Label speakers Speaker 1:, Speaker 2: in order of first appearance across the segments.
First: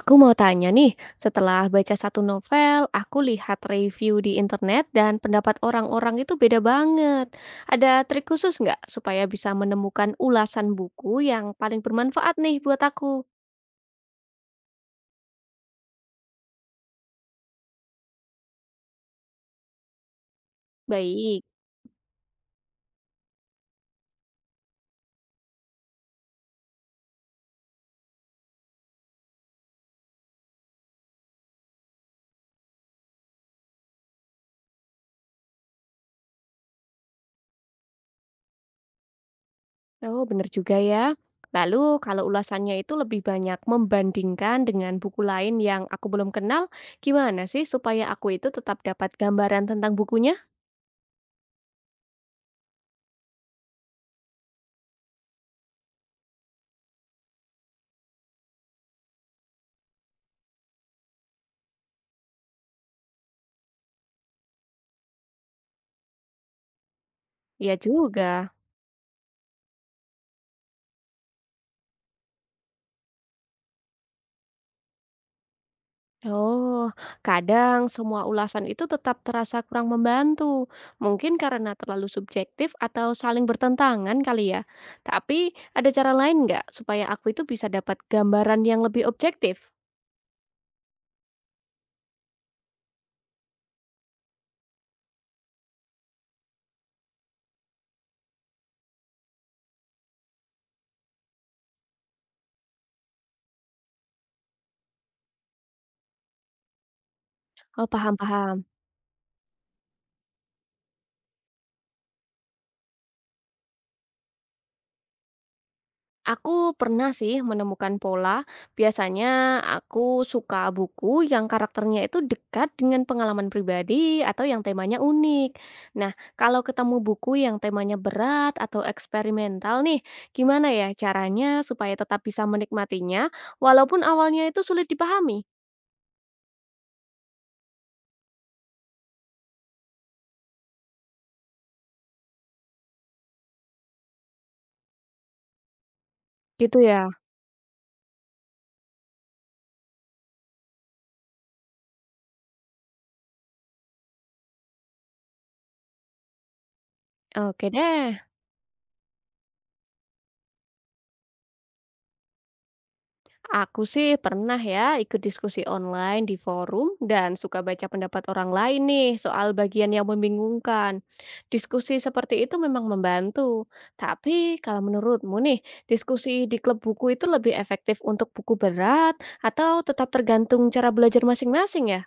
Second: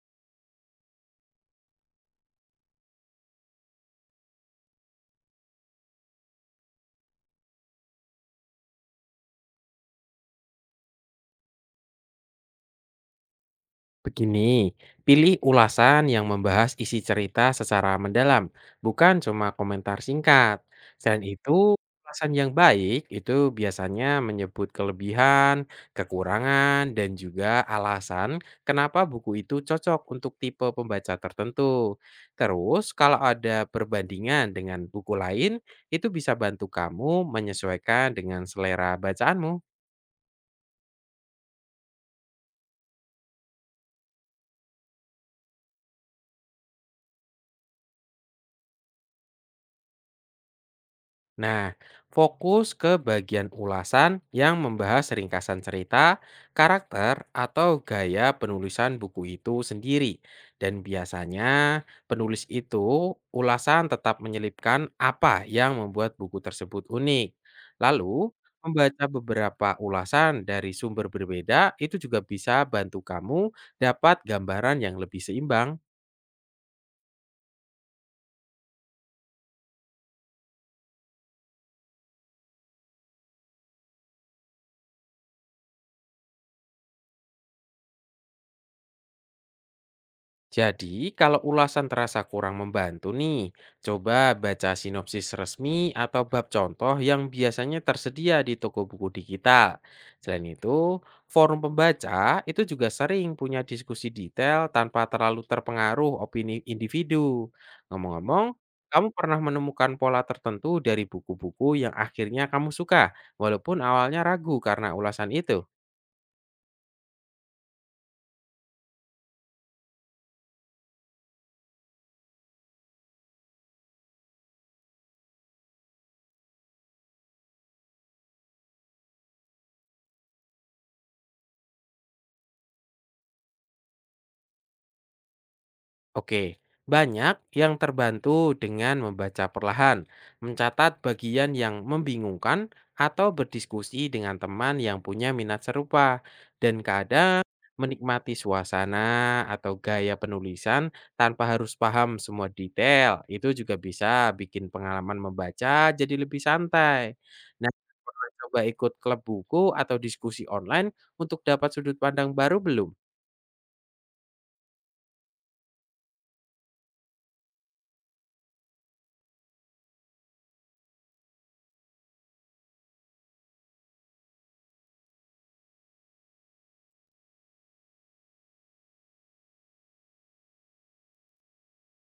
Speaker 1: Aku mau tanya nih, setelah baca satu novel, aku lihat review di internet dan pendapat orang-orang itu beda banget. Ada trik khusus nggak supaya bisa menemukan ulasan buku yang paling bermanfaat nih buat aku?
Speaker 2: Begini, pilih ulasan yang membahas isi cerita secara mendalam, bukan cuma komentar singkat. Selain
Speaker 1: Baik,
Speaker 2: itu, ulasan yang baik itu biasanya menyebut kelebihan, kekurangan, dan juga alasan kenapa buku itu cocok untuk tipe pembaca tertentu. Terus, kalau ada perbandingan dengan buku lain, itu bisa bantu kamu menyesuaikan dengan selera bacaanmu.
Speaker 1: oh bener juga ya. Lalu kalau ulasannya itu lebih banyak membandingkan dengan buku lain yang aku belum kenal, gimana sih supaya aku itu tetap dapat gambaran tentang bukunya?
Speaker 2: Nah, fokus ke bagian ulasan yang membahas ringkasan cerita, karakter, atau gaya penulisan buku itu sendiri. Dan biasanya penulis itu ulasan tetap menyelipkan apa yang membuat buku tersebut unik.
Speaker 1: Ya
Speaker 2: Lalu,
Speaker 1: juga.
Speaker 2: membaca beberapa ulasan dari sumber berbeda itu juga bisa bantu kamu dapat gambaran yang lebih seimbang.
Speaker 1: Oh, kadang semua ulasan itu tetap terasa kurang membantu. Mungkin karena terlalu subjektif atau saling bertentangan kali ya. Tapi ada cara lain nggak supaya aku itu bisa dapat gambaran yang lebih objektif?
Speaker 2: Jadi, kalau ulasan terasa kurang membantu nih, coba baca sinopsis resmi atau bab contoh yang biasanya tersedia di toko buku digital. Selain itu, forum pembaca itu juga sering punya diskusi detail tanpa terlalu terpengaruh opini individu.
Speaker 1: Oh,
Speaker 2: Ngomong-ngomong,
Speaker 1: paham-paham.
Speaker 2: kamu pernah menemukan pola tertentu dari buku-buku yang akhirnya kamu suka, walaupun awalnya ragu karena ulasan itu?
Speaker 1: Aku pernah sih menemukan pola. Biasanya aku suka buku yang karakternya itu dekat dengan pengalaman pribadi atau yang temanya unik. Nah, kalau ketemu buku yang temanya berat atau eksperimental nih, gimana ya caranya supaya tetap bisa menikmatinya walaupun awalnya itu sulit dipahami?
Speaker 2: Oke, banyak yang terbantu dengan membaca perlahan, mencatat bagian yang membingungkan, atau berdiskusi dengan teman yang punya minat serupa,
Speaker 1: Gitu
Speaker 2: dan
Speaker 1: ya.
Speaker 2: kadang menikmati suasana atau gaya penulisan tanpa harus paham semua detail. Itu juga bisa bikin pengalaman membaca jadi lebih santai.
Speaker 1: Oke
Speaker 2: Nah,
Speaker 1: deh.
Speaker 2: pernah coba ikut klub buku atau diskusi online untuk dapat sudut pandang baru belum?
Speaker 1: Aku sih pernah ya ikut diskusi online di forum dan suka baca pendapat orang lain nih soal bagian yang membingungkan. Diskusi seperti itu memang membantu. Tapi kalau menurutmu nih, diskusi di klub buku itu lebih efektif untuk buku berat atau tetap tergantung cara belajar masing-masing ya?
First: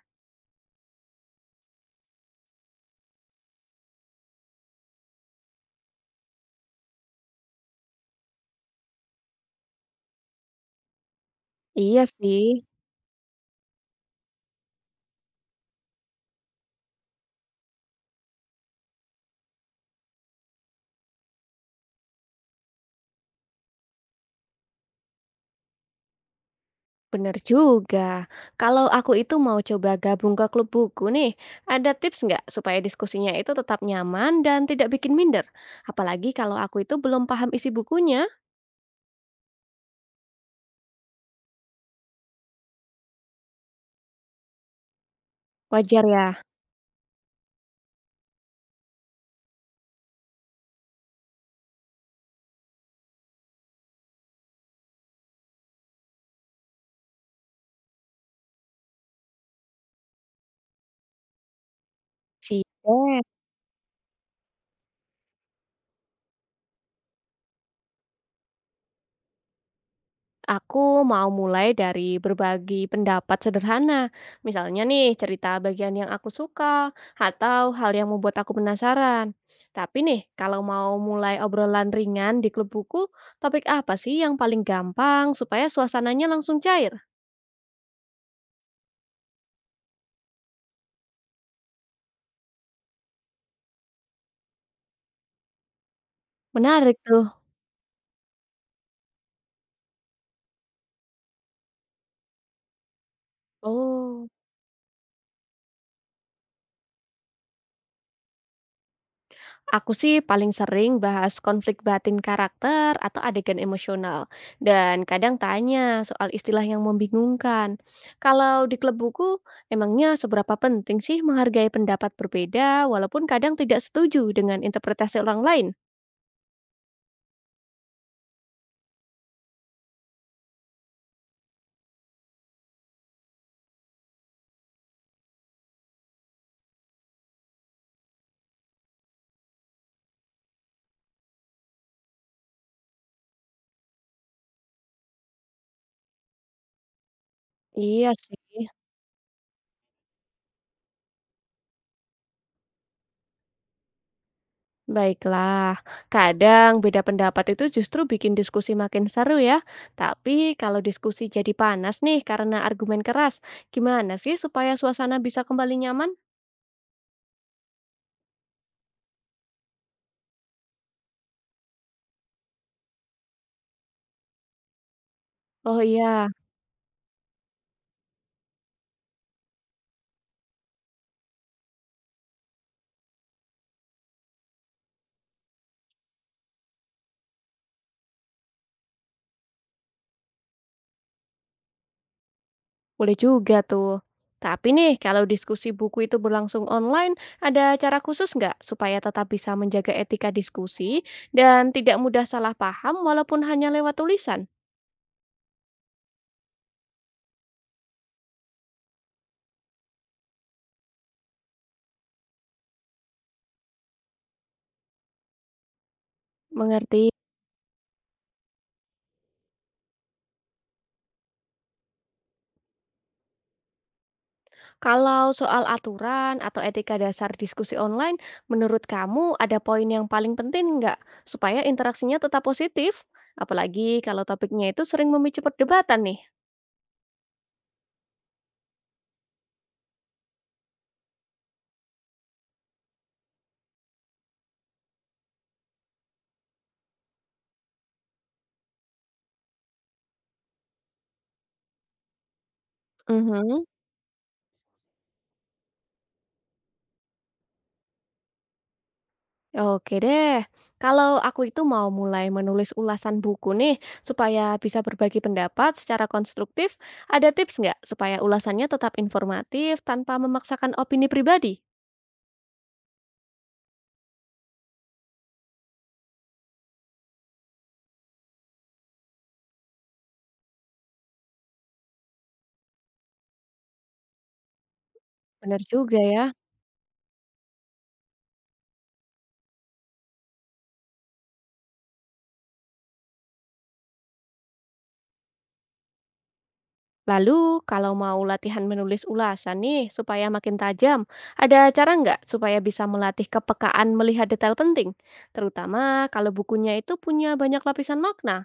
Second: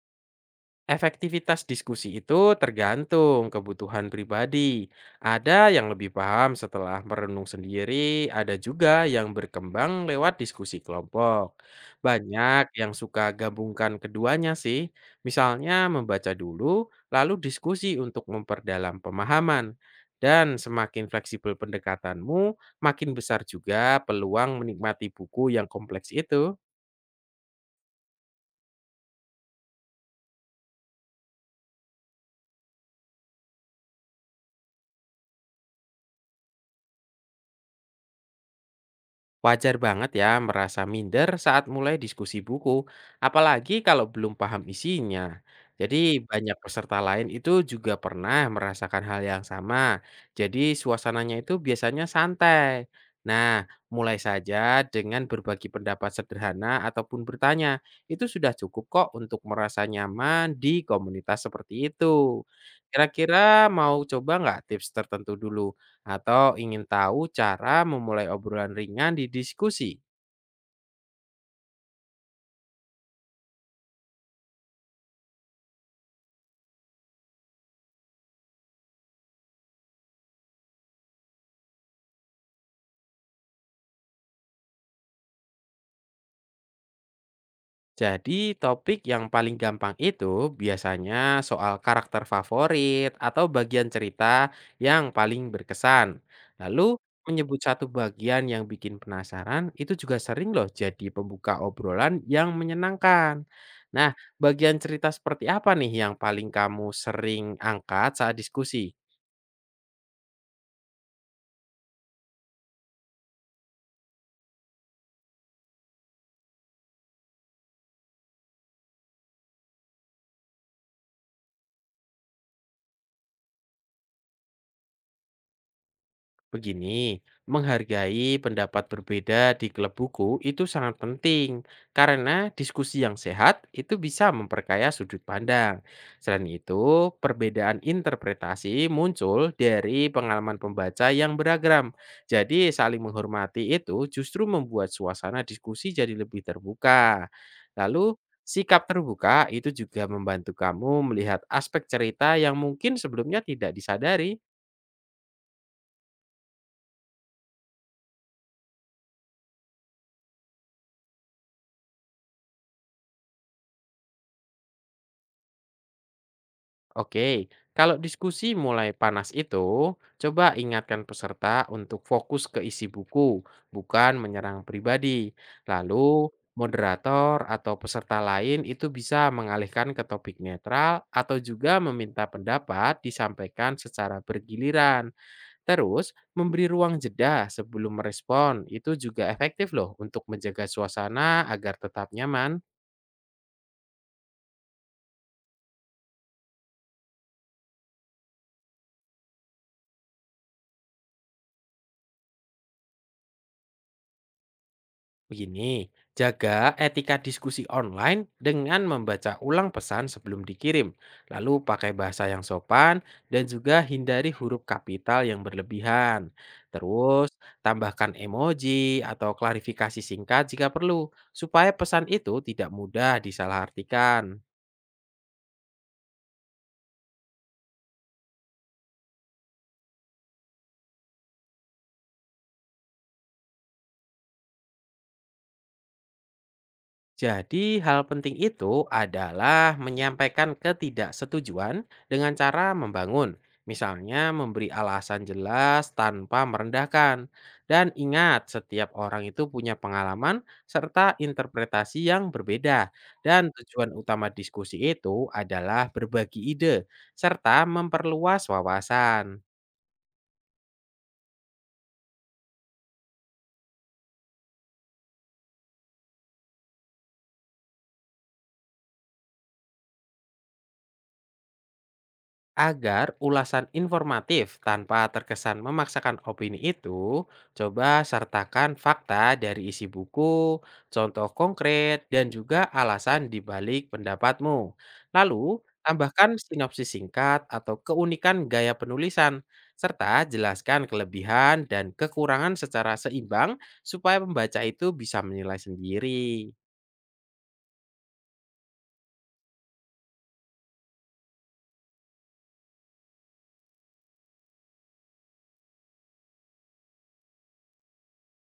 Speaker 2: Efektivitas diskusi itu tergantung kebutuhan pribadi. Ada yang lebih paham setelah merenung sendiri, ada juga yang berkembang lewat diskusi kelompok.
Speaker 1: Iya sih.
Speaker 2: Banyak yang suka gabungkan keduanya sih, misalnya membaca dulu, lalu diskusi untuk memperdalam pemahaman. Dan semakin fleksibel pendekatanmu, makin besar juga peluang menikmati buku yang kompleks itu.
Speaker 1: Bener juga. Kalau aku itu mau coba gabung ke klub buku nih, ada tips nggak supaya diskusinya itu tetap nyaman dan tidak bikin minder? Apalagi kalau aku itu belum paham isi bukunya.
Speaker 2: Wajar banget ya merasa minder saat mulai diskusi buku, apalagi kalau belum paham isinya.
Speaker 1: Wajar
Speaker 2: Jadi
Speaker 1: ya?
Speaker 2: banyak peserta lain itu juga pernah merasakan hal yang sama. Jadi suasananya itu biasanya santai. Nah, mulai saja dengan berbagi pendapat sederhana ataupun bertanya. Itu sudah cukup kok untuk merasa nyaman di komunitas seperti itu.
Speaker 1: Sih. Deh.
Speaker 2: Kira-kira mau coba nggak tips tertentu dulu, atau ingin tahu cara memulai obrolan ringan di diskusi?
Speaker 1: Aku mau mulai dari berbagi pendapat sederhana. Misalnya nih, cerita bagian yang aku suka atau hal yang membuat aku penasaran. Tapi nih, kalau mau mulai obrolan ringan di klub buku, topik apa sih yang paling gampang supaya suasananya langsung cair?
Speaker 2: Jadi, topik yang paling gampang itu biasanya soal karakter favorit atau bagian cerita yang paling berkesan. Lalu,
Speaker 1: Menarik tuh.
Speaker 2: menyebut satu bagian yang bikin penasaran itu juga sering loh jadi pembuka obrolan yang menyenangkan. Nah,
Speaker 1: Oh,
Speaker 2: bagian cerita seperti apa nih yang paling kamu sering angkat saat diskusi?
Speaker 1: aku sih paling sering bahas konflik batin karakter atau adegan emosional, dan kadang tanya soal istilah yang membingungkan. Kalau di klub buku, emangnya seberapa penting sih menghargai pendapat berbeda, walaupun kadang tidak setuju dengan interpretasi orang lain?
Speaker 2: Begini, menghargai pendapat berbeda di klub buku itu sangat penting karena diskusi yang sehat itu bisa memperkaya sudut pandang. Selain itu, perbedaan interpretasi muncul dari pengalaman pembaca yang beragam. Jadi, saling menghormati itu justru membuat suasana diskusi jadi lebih terbuka.
Speaker 1: Iya
Speaker 2: Lalu,
Speaker 1: sih.
Speaker 2: sikap terbuka itu juga membantu kamu melihat aspek cerita yang mungkin sebelumnya tidak disadari.
Speaker 1: Baiklah, kadang beda pendapat itu justru bikin diskusi makin seru ya. Tapi kalau diskusi jadi panas nih karena argumen keras, gimana sih supaya suasana bisa kembali nyaman?
Speaker 2: Oke, kalau diskusi mulai panas itu, coba ingatkan peserta untuk fokus ke isi buku, bukan menyerang pribadi.
Speaker 1: Oh
Speaker 2: Lalu,
Speaker 1: iya,
Speaker 2: moderator atau peserta lain itu bisa mengalihkan ke topik netral atau juga meminta pendapat disampaikan secara bergiliran. Terus, memberi ruang jeda sebelum merespon itu juga efektif loh untuk menjaga suasana agar tetap nyaman.
Speaker 1: boleh juga tuh. Tapi nih, kalau diskusi buku itu berlangsung online, ada cara khusus nggak supaya tetap bisa menjaga etika diskusi dan tidak mudah salah paham walaupun hanya lewat tulisan?
Speaker 2: Begini, jaga etika diskusi online dengan membaca ulang pesan sebelum dikirim, lalu pakai bahasa yang sopan dan juga hindari huruf kapital yang berlebihan.
Speaker 1: Mengerti?
Speaker 2: Terus, tambahkan emoji atau klarifikasi singkat jika perlu, supaya pesan itu tidak mudah disalahartikan.
Speaker 1: Kalau soal aturan atau etika dasar diskusi online, menurut kamu ada poin yang paling penting nggak supaya interaksinya tetap positif? Apalagi kalau topiknya itu sering memicu perdebatan nih.
Speaker 2: Jadi, hal penting itu adalah menyampaikan ketidaksetujuan dengan cara membangun, misalnya memberi alasan jelas tanpa merendahkan. Dan ingat, setiap orang itu punya pengalaman serta interpretasi yang berbeda. Dan
Speaker 1: Mhm.
Speaker 2: tujuan utama diskusi itu adalah berbagi ide serta memperluas wawasan.
Speaker 1: Oke deh, kalau aku itu mau mulai menulis ulasan buku nih, supaya bisa berbagi pendapat secara konstruktif, ada tips nggak supaya ulasannya tetap informatif tanpa memaksakan opini pribadi?
Speaker 2: Agar ulasan informatif tanpa terkesan memaksakan opini itu, coba sertakan fakta dari isi buku, contoh konkret, dan juga alasan di balik pendapatmu.
Speaker 1: Benar
Speaker 2: Lalu,
Speaker 1: juga ya.
Speaker 2: tambahkan sinopsis singkat atau keunikan gaya penulisan, serta jelaskan kelebihan dan kekurangan secara seimbang supaya pembaca itu bisa menilai sendiri.
Speaker 1: Lalu, kalau mau latihan menulis ulasan nih, supaya makin tajam, ada cara nggak supaya bisa melatih kepekaan melihat detail penting? Terutama kalau bukunya itu punya banyak lapisan makna.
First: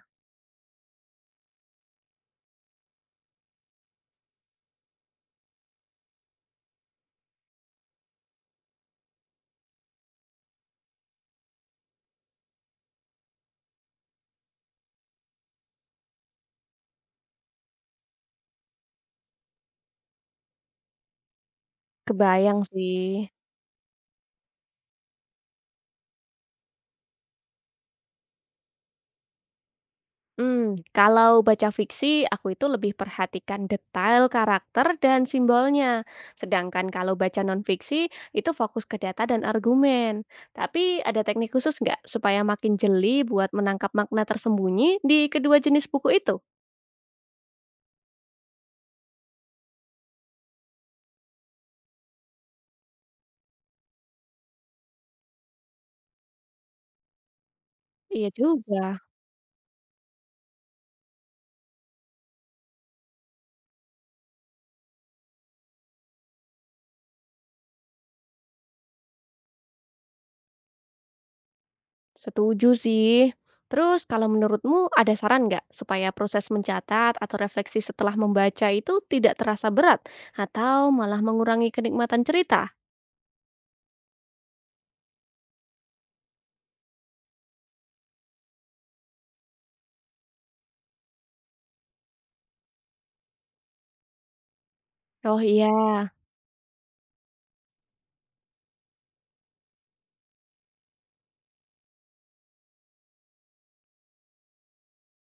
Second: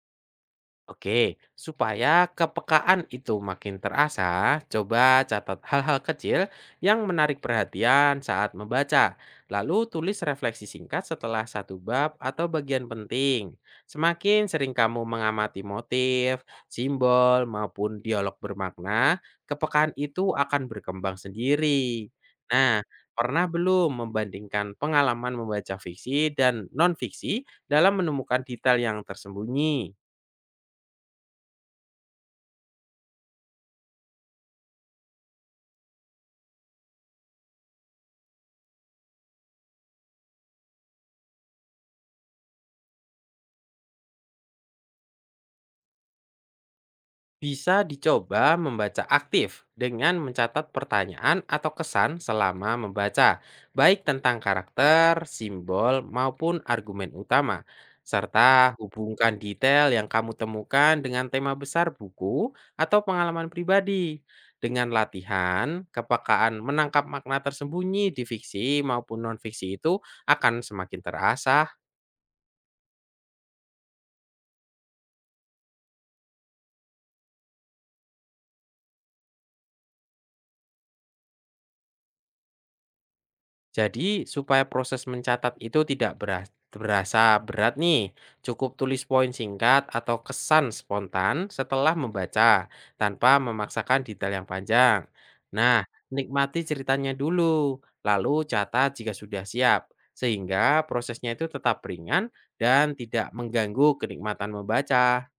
Speaker 2: Oke, supaya kepekaan itu makin terasa, coba catat hal-hal kecil yang menarik perhatian saat membaca. Lalu tulis refleksi singkat setelah satu bab atau bagian penting. Semakin sering kamu mengamati motif, simbol, maupun dialog bermakna, kepekaan itu akan berkembang sendiri.
Speaker 1: Kebayang
Speaker 2: Nah,
Speaker 1: sih.
Speaker 2: pernah belum membandingkan pengalaman membaca fiksi dan non-fiksi dalam menemukan detail yang tersembunyi?
Speaker 1: Hmm, kalau baca fiksi, aku itu lebih perhatikan detail karakter dan simbolnya. Sedangkan kalau baca non-fiksi, itu fokus ke data dan argumen. Tapi ada teknik khusus nggak supaya makin jeli buat menangkap makna tersembunyi di kedua jenis buku itu?
Speaker 2: Bisa dicoba membaca aktif dengan mencatat pertanyaan atau kesan selama membaca, baik tentang karakter, simbol, maupun argumen utama,
Speaker 1: Iya juga,
Speaker 2: serta hubungkan detail yang kamu temukan dengan tema besar buku atau pengalaman pribadi. Dengan latihan, kepekaan menangkap makna tersembunyi di fiksi maupun non-fiksi itu akan semakin terasa.
Speaker 1: setuju sih. Terus kalau menurutmu ada saran nggak supaya proses mencatat atau refleksi setelah membaca itu tidak terasa berat atau malah mengurangi kenikmatan cerita?
Speaker 2: Jadi supaya proses mencatat itu tidak berasa berat nih, cukup tulis poin singkat atau kesan spontan setelah membaca tanpa memaksakan detail yang panjang.
Speaker 1: Oh iya,
Speaker 2: Nah, nikmati ceritanya dulu, lalu catat jika sudah siap, sehingga prosesnya itu tetap ringan dan tidak mengganggu kenikmatan membaca.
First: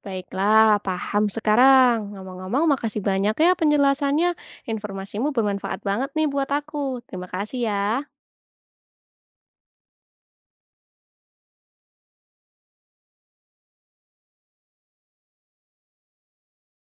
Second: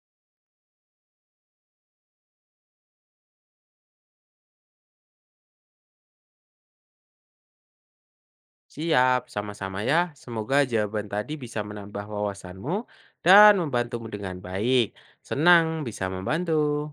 Speaker 1: baiklah, paham sekarang. Ngomong-ngomong, makasih banyak ya penjelasannya. Informasimu bermanfaat banget nih buat aku. Terima kasih ya.
Speaker 2: Siap, sama-sama ya. Semoga jawaban tadi bisa menambah wawasanmu dan membantumu dengan baik. Senang bisa membantu.